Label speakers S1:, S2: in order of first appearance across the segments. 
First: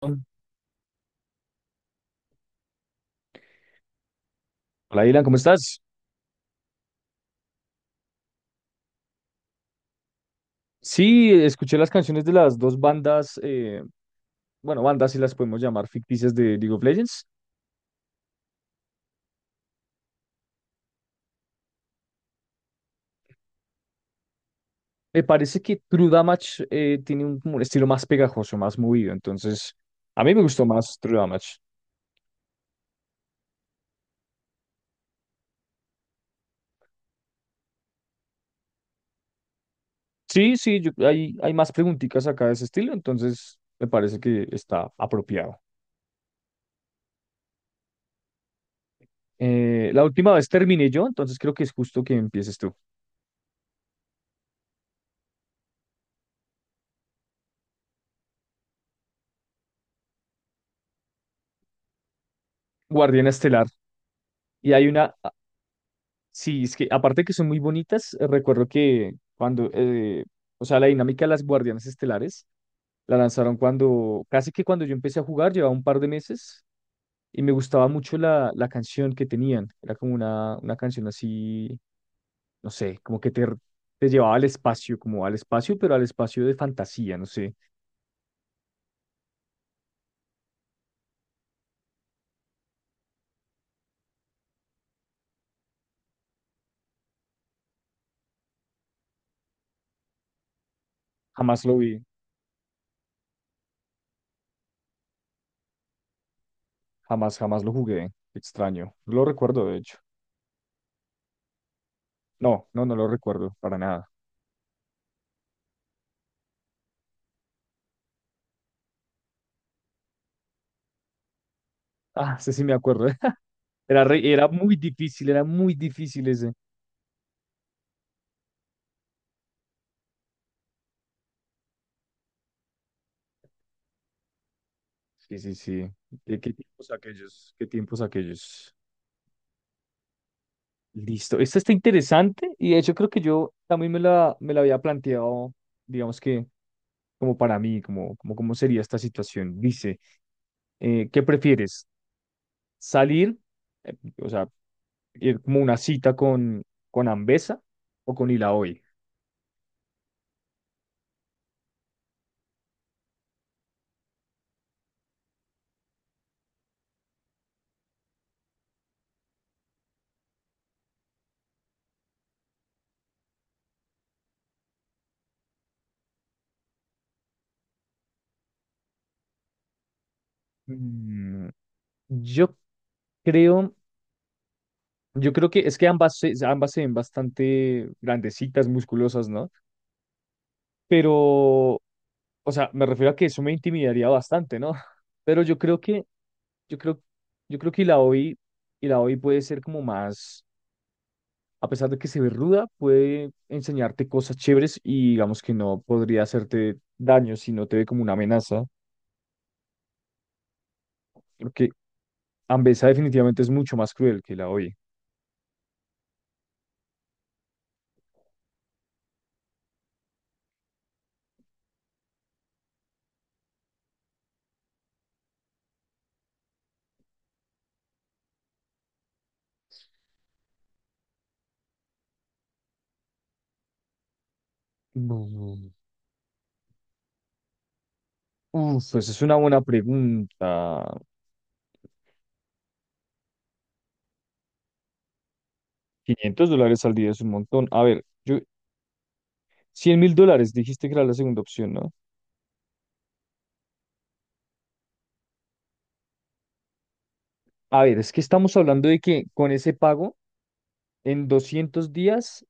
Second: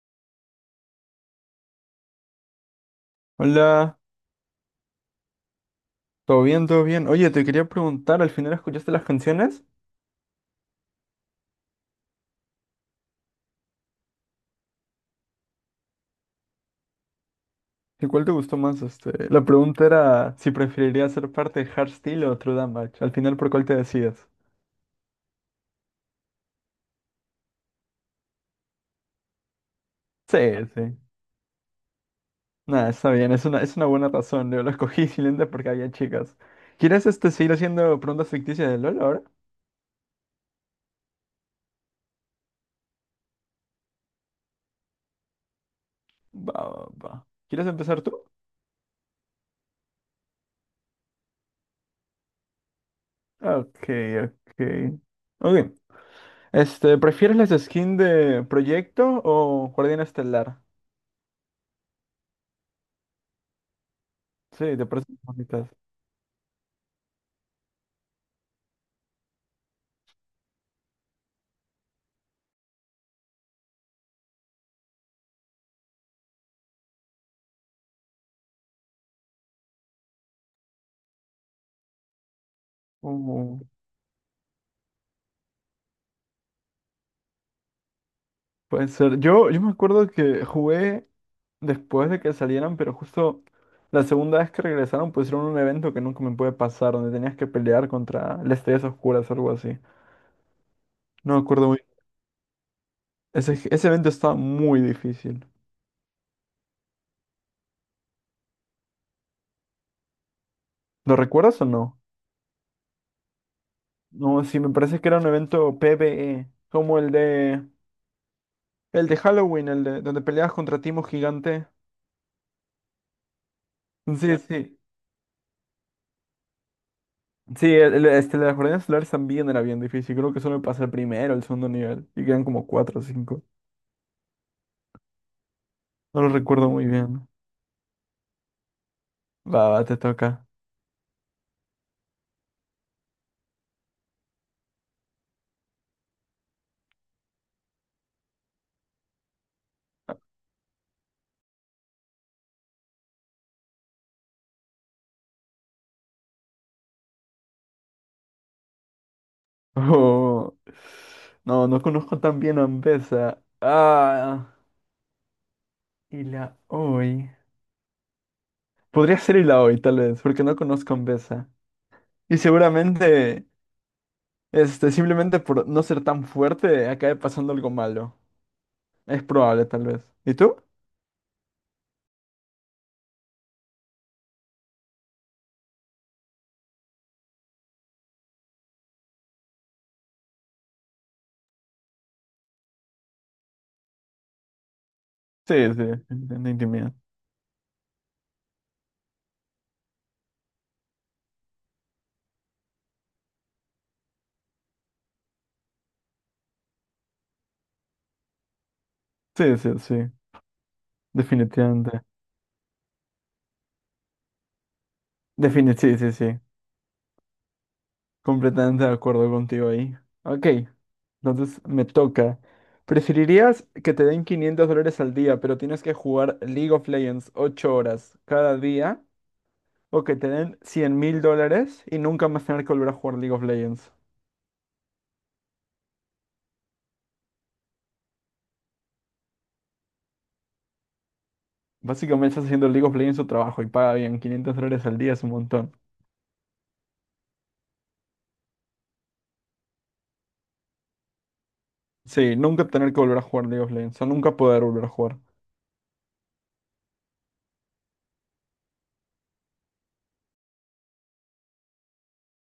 S1: Hola,
S2: Hola,
S1: Dylan, ¿cómo estás?
S2: ¿todo bien? ¿Todo bien? Oye, te quería preguntar, ¿al final escuchaste las canciones?
S1: Sí, escuché las canciones de las dos bandas, bueno, bandas si las podemos llamar ficticias de League of Legends.
S2: ¿Y cuál te gustó más? La pregunta era si preferirías ser parte de Hardstyle o True Damage. Al final, ¿por cuál te decides?
S1: Me parece que True Damage tiene un, como un estilo más pegajoso, más movido, entonces a mí
S2: Sí,
S1: me gustó
S2: sí.
S1: más True Damage.
S2: Nada, está bien, es una buena razón. Yo lo escogí simplemente porque había chicas. ¿Quieres seguir haciendo preguntas ficticias de LOL ahora?
S1: Sí, sí, hay, hay más preguntitas acá de ese estilo, entonces me parece que está apropiado.
S2: Va, va, va. ¿Quieres empezar tú?
S1: La última vez terminé yo, entonces creo que es justo que empieces tú.
S2: Ok, ok. Ok. ¿Prefieres las skins de Proyecto o Guardián Estelar?
S1: Guardiana Estelar. Y
S2: Sí, te
S1: hay una.
S2: parecen bonitas.
S1: Sí, es que aparte que son muy bonitas, recuerdo que cuando, o sea, la dinámica de las guardianes estelares la lanzaron cuando, casi que cuando yo empecé a jugar, llevaba un par de meses y me gustaba mucho la, la canción que tenían. Era como una canción así, no sé, como que
S2: Uh,
S1: te llevaba al espacio, como al espacio, pero al espacio de fantasía, no sé.
S2: Puede ser. Yo me acuerdo que jugué después de que salieran, pero justo la segunda vez que regresaron pusieron un evento que nunca me puede pasar, donde tenías que pelear contra las estrellas oscuras o algo así. No me
S1: Jamás
S2: acuerdo
S1: lo
S2: muy.
S1: vi,
S2: Ese evento estaba muy difícil.
S1: jamás, jamás lo jugué. Extraño. No lo recuerdo, de hecho.
S2: ¿Lo recuerdas o no?
S1: No, no, no lo recuerdo para nada.
S2: No, sí, me parece que era un evento PvE, como el de Halloween, el de donde peleabas contra Timo Gigante.
S1: Ah, sí, sí me acuerdo. Era,
S2: Sí, sí.
S1: era muy difícil ese.
S2: Sí, las jornadas solares también era bien difícil. Creo que solo me pasé el primero, el segundo nivel. Y quedan como cuatro o cinco.
S1: Sí, sí, sí.
S2: No lo
S1: ¿Qué, qué
S2: recuerdo muy
S1: tiempos
S2: bien.
S1: aquellos? ¿Qué tiempos aquellos?
S2: Va, va, te toca.
S1: Listo. Esta está interesante y de hecho creo que yo también me la había planteado, digamos que como para mí, como, como cómo sería esta situación. Dice, ¿qué prefieres? ¿Salir, eh, o sea, ir como una cita con Ambesa o con Ilaoi?
S2: Oh, no, no conozco tan bien a Ambesa. Ah, y la hoy. Podría ser y la hoy, tal vez, porque no conozco a Ambesa. Y seguramente, simplemente por no ser tan fuerte, acabe pasando algo malo. Es probable, tal vez. ¿Y tú?
S1: Mm, yo creo... Yo creo que es que ambas, ambas se ven bastante grandecitas, musculosas, ¿no? Pero, o sea, me refiero a que eso me intimidaría bastante, ¿no? Pero
S2: Sí, sí, definitivamente
S1: yo
S2: intimidad.
S1: creo, yo creo que la OI, y la OI puede ser como más, a pesar de que se ve ruda, puede enseñarte cosas chéveres y digamos que no podría hacerte daño si no te ve como una amenaza,
S2: Sí, sí, sí,
S1: porque
S2: definitivamente.
S1: Ambesa definitivamente es mucho más cruel que la OI.
S2: Define, sí, sí, sí. Completamente de acuerdo contigo ahí. Ok, entonces me toca. ¿Preferirías que te den $500 al día, pero tienes que jugar League of Legends 8 horas cada día? ¿O que te den $100,000 y nunca más tener que volver a jugar League of Legends?
S1: Mm. Uf, pues es una buena pregunta.
S2: Básicamente estás haciendo League of Legends su trabajo y paga bien. $500 al día es un montón.
S1: $500 al día es un montón. A ver, yo, $100,000 dijiste que era la segunda opción, ¿no?
S2: Sí, nunca tener que volver a jugar League of Legends. O nunca poder volver a jugar.
S1: A ver, es que estamos hablando de que con ese pago, en 200 días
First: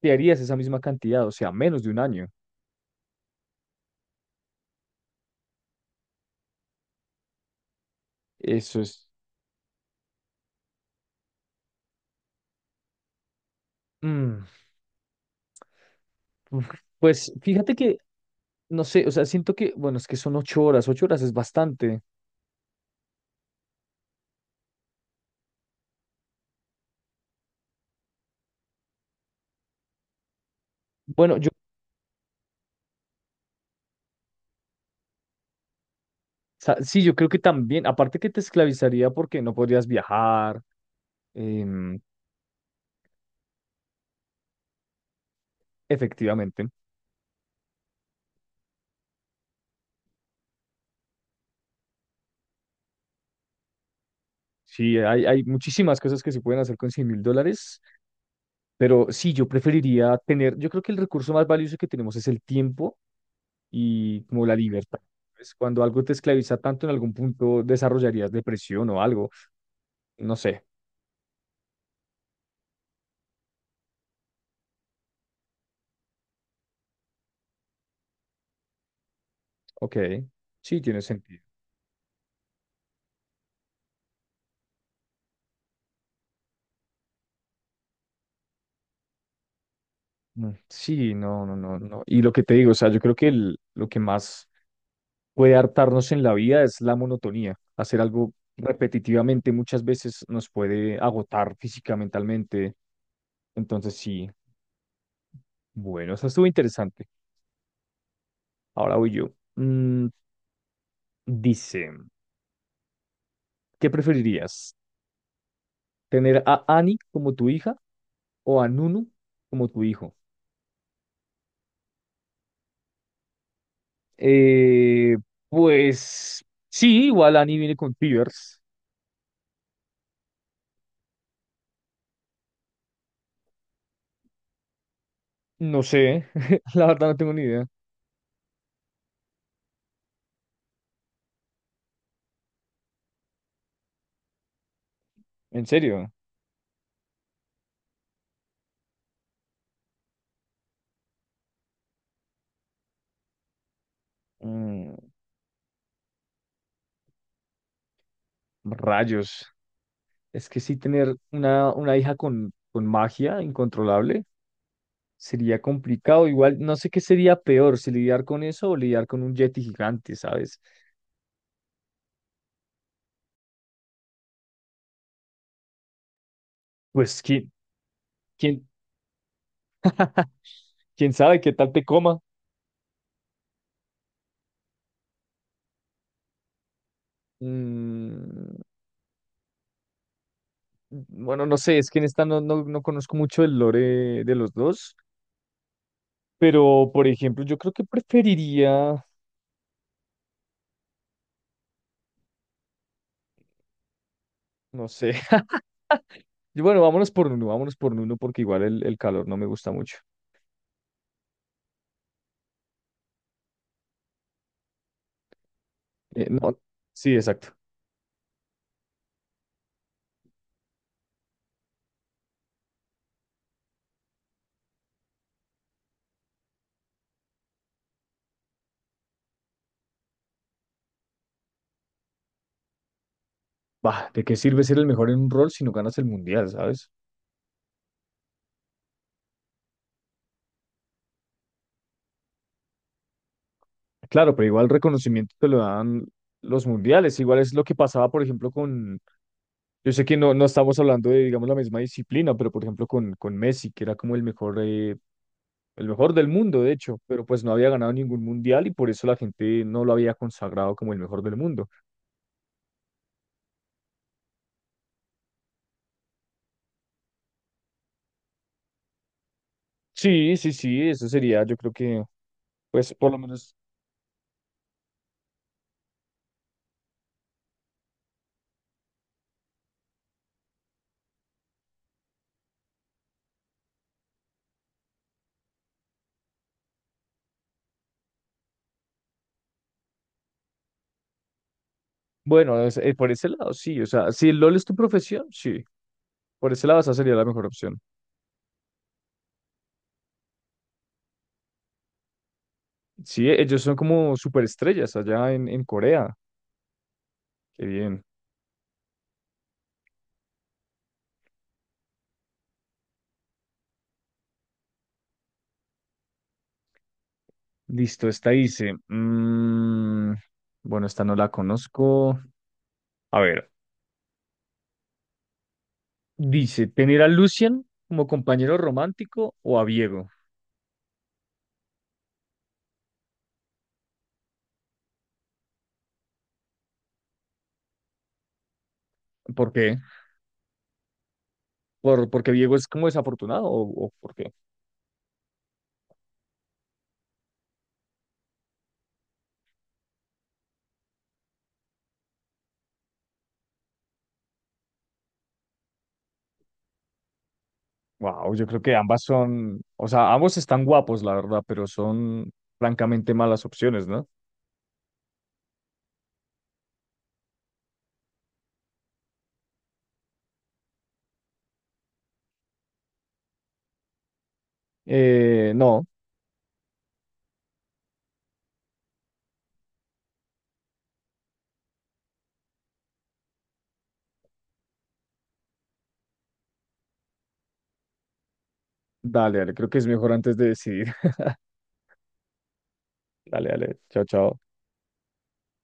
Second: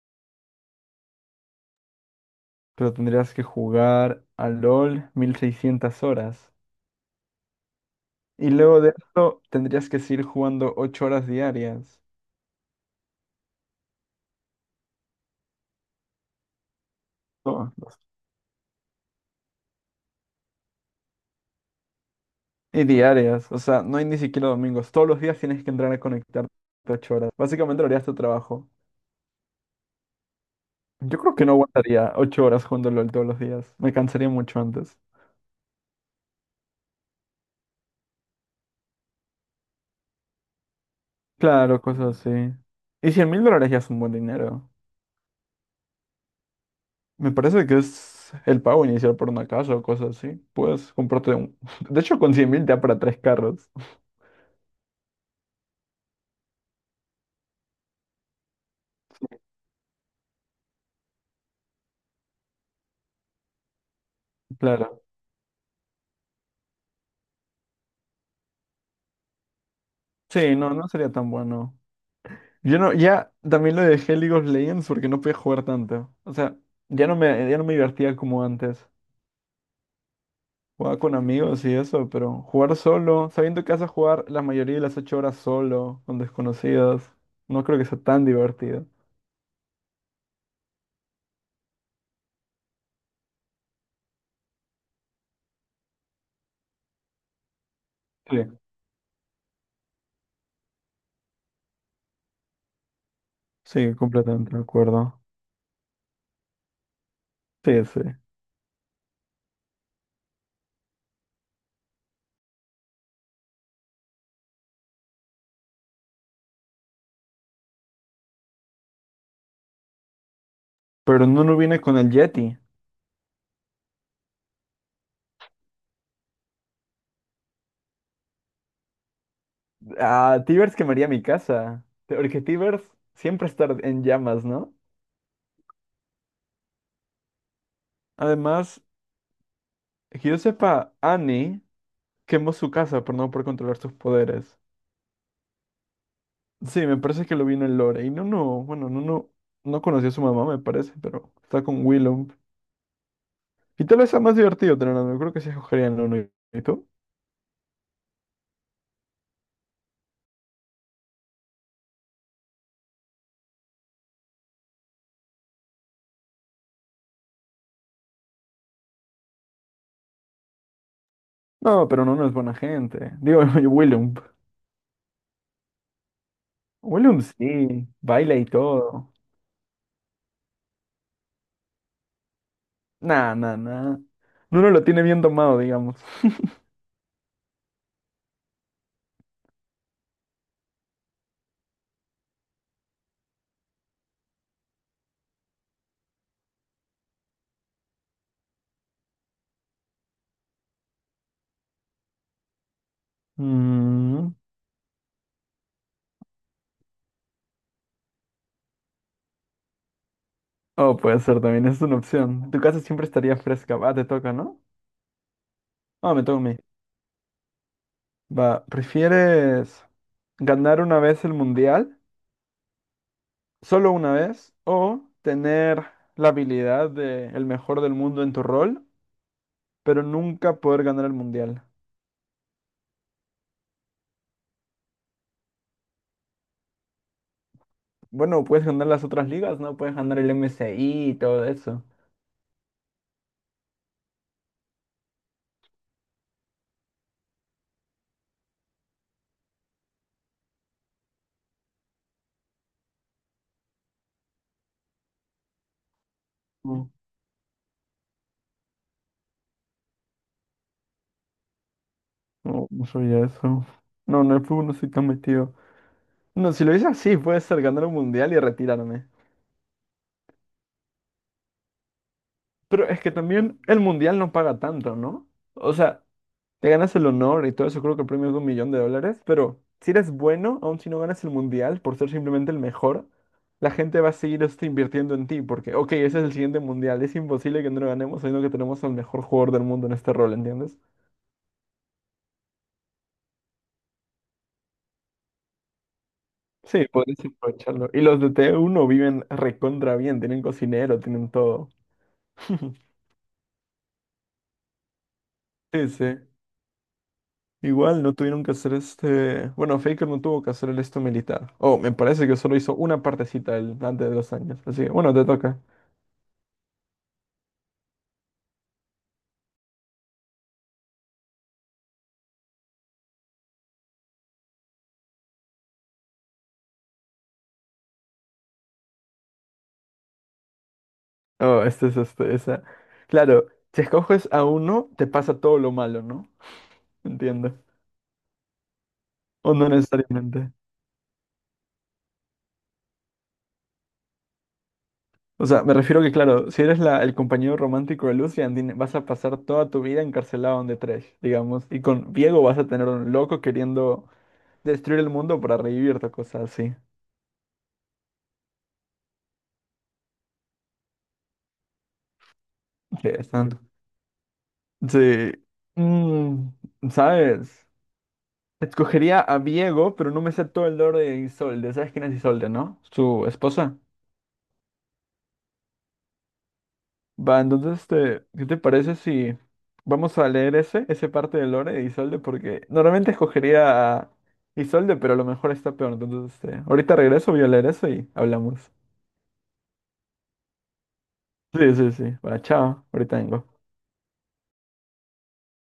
S1: te harías esa misma cantidad, o sea, menos de un año.
S2: Pero tendrías que jugar a LOL 1,600 horas. Y
S1: Eso
S2: luego de
S1: es...
S2: eso tendrías que seguir jugando 8 horas diarias.
S1: mm, uf. Pues
S2: Todos
S1: fíjate que,
S2: los-
S1: no sé, o sea, siento que, bueno, es que son 8 horas, 8 horas es bastante.
S2: Y diarias. O sea, no hay ni siquiera domingos. Todos los días tienes que entrar a conectarte 8 horas. Básicamente lo harías tu trabajo. Yo creo
S1: Bueno,
S2: que
S1: yo,
S2: no
S1: o
S2: aguantaría 8 horas jugando LOL todos los días. Me cansaría mucho antes.
S1: sí, yo creo que también, aparte que te esclavizaría porque no podrías viajar,
S2: Claro,
S1: em,
S2: cosas así. Y $100,000 ya es un buen dinero.
S1: efectivamente.
S2: Me parece que es el pago inicial por una casa o cosas así. Puedes comprarte un... De hecho, con 100,000 te da para 3 carros.
S1: Sí, hay muchísimas cosas que se pueden hacer con $100,000. Pero sí, yo preferiría tener, yo creo que el recurso más valioso que tenemos es el tiempo y como la libertad.
S2: Claro.
S1: Pues cuando algo te esclaviza tanto, en algún punto desarrollarías depresión o algo. No
S2: Sí,
S1: sé.
S2: no, no sería tan bueno. Yo no, ya también lo dejé League of Legends porque no podía jugar tanto. O sea, ya no me divertía como antes.
S1: Ok. Sí,
S2: Jugaba
S1: tiene
S2: con
S1: sentido.
S2: amigos y eso, pero jugar solo, sabiendo que vas a jugar la mayoría de las 8 horas solo, con desconocidos, no creo que sea tan divertido.
S1: Mm. Sí, no, no, no, no. Y lo que te digo, o sea, yo creo que lo que más puede hartarnos en la vida es la monotonía. Hacer algo
S2: Sí,
S1: repetitivamente muchas veces nos puede agotar física, mentalmente.
S2: sí,
S1: Entonces, sí.
S2: completamente de acuerdo.
S1: Bueno, eso estuvo interesante.
S2: Sí, sí.
S1: Ahora voy yo. Mm, Dice, ¿qué preferirías? ¿Tener a Annie como tu hija o a Nunu como tu hijo?
S2: Pero no, no viene con el Yeti.
S1: Eh, pues sí, igual Annie viene con fevers.
S2: Ah, Tibers quemaría mi casa. Porque Tibers siempre está en llamas, ¿no?
S1: No sé, la verdad no tengo ni idea.
S2: Además, que yo sepa, Annie quemó su casa por no poder controlar sus poderes.
S1: En serio.
S2: Sí, me parece que lo vi en el lore. Y no, no, bueno, no, no, no conoció a su mamá, me parece, pero está con Willow. Y tal vez sea más divertido
S1: Mm,
S2: tener. Yo creo que sí escogería. No. ¿Y tú?
S1: rayos. Es que sí, tener una hija con magia incontrolable sería complicado. Igual no sé qué sería peor, si lidiar con eso o lidiar con un yeti gigante, ¿sabes?
S2: No, pero no, no es buena gente. Digo, Willow. Willow
S1: Pues quién,
S2: sí, baila y
S1: quién,
S2: todo.
S1: quién sabe qué tal te coma.
S2: Nah, nah, nah. Uno lo tiene bien tomado, digamos.
S1: Mm, Bueno, no sé, es que en esta no, no, no conozco mucho el lore de los dos, pero por ejemplo, yo creo que preferiría,
S2: Mm.
S1: no sé. Yo, bueno, vámonos por Nuno porque igual el calor no me gusta mucho.
S2: Oh, puede ser también, es una opción. Tu casa siempre estaría fresca. Va, te toca, ¿no? Ah, me toca a mí.
S1: No, sí, exacto.
S2: Va, ¿prefieres ganar una vez el mundial? Solo una vez o tener la habilidad de el mejor del mundo en tu rol, pero nunca poder ganar el mundial.
S1: Bah, ¿de qué sirve ser el mejor en un rol si no ganas el mundial, sabes?
S2: Bueno, puedes ganar las otras ligas, ¿no? Puedes ganar el MSI y todo eso.
S1: Claro, pero igual reconocimiento te lo dan los mundiales. Igual es lo que pasaba, por ejemplo, con. Yo sé que no, no estamos hablando de, digamos, la misma disciplina, pero por ejemplo con Messi, que era como el mejor del mundo, de
S2: No,
S1: hecho, pero pues no había ganado ningún mundial y por eso la gente no lo había consagrado como el mejor del mundo.
S2: no, no sabía eso. No, no, el fútbol no estoy tan metido. No, si lo hice así, puede ser ganar un mundial y retirarme.
S1: Sí, sí, sí, eso sería, yo creo que,
S2: Pero
S1: pues
S2: es
S1: por
S2: que
S1: lo menos,
S2: también el mundial no paga tanto, ¿no? O sea, te ganas el honor y todo eso, creo que el premio es de $1,000,000, pero si eres bueno, aun si no ganas el mundial por ser simplemente el mejor, la gente va a seguir invirtiendo en ti, porque, ok, ese es el siguiente mundial, es imposible que no lo ganemos, sino que tenemos al mejor jugador del mundo en este rol, ¿entiendes?
S1: bueno, por ese lado, sí, o sea, si el LOL es tu profesión, sí, por ese lado
S2: Sí,
S1: esa sería
S2: podrías
S1: la mejor opción.
S2: aprovecharlo. Y los de T1 viven recontra bien, tienen cocinero, tienen todo.
S1: Sí, ellos son como superestrellas allá en
S2: Sí,
S1: Corea,
S2: sí.
S1: qué bien.
S2: Igual no tuvieron que hacer Bueno, Faker no tuvo que hacer el esto militar. Oh, me parece que solo hizo una partecita el... antes de los años. Así que, bueno, te toca.
S1: Listo, esta dice, bueno, esta no la conozco. A ver. Dice, ¿tener a Lucian como compañero romántico o a Diego?
S2: Oh, este es esa. Claro, si escoges a uno, te pasa todo lo malo, ¿no? Entiendo. O
S1: ¿Por
S2: no
S1: qué?
S2: necesariamente.
S1: ¿Por, porque Diego es como desafortunado o por qué?
S2: O sea, me refiero que, claro, si eres el compañero romántico de Lucian, vas a pasar toda tu vida encarcelado en The Trash, digamos. Y con Diego vas a tener un loco queriendo destruir el mundo para revivirte, cosas así.
S1: Wow, yo creo que ambas son, o sea, ambos están guapos, la verdad, pero son
S2: Sí,
S1: francamente malas
S2: están-
S1: opciones, ¿no?
S2: Sí. Mm, ¿sabes? Escogería a Diego, pero no me sé todo el lore de Isolde. ¿Sabes quién es Isolde, no? Su esposa.
S1: No,
S2: Va, entonces, ¿qué te parece si vamos a leer ese parte de Lore de Isolde? Porque normalmente escogería a Isolde, pero a lo mejor está peor. Entonces, ahorita regreso, voy a leer eso y hablamos.
S1: dale, dale, creo que es mejor antes de decidir.
S2: Sí, sí, sí. Va, chao. Ahorita vengo.
S1: Dale, dale, chao, chao.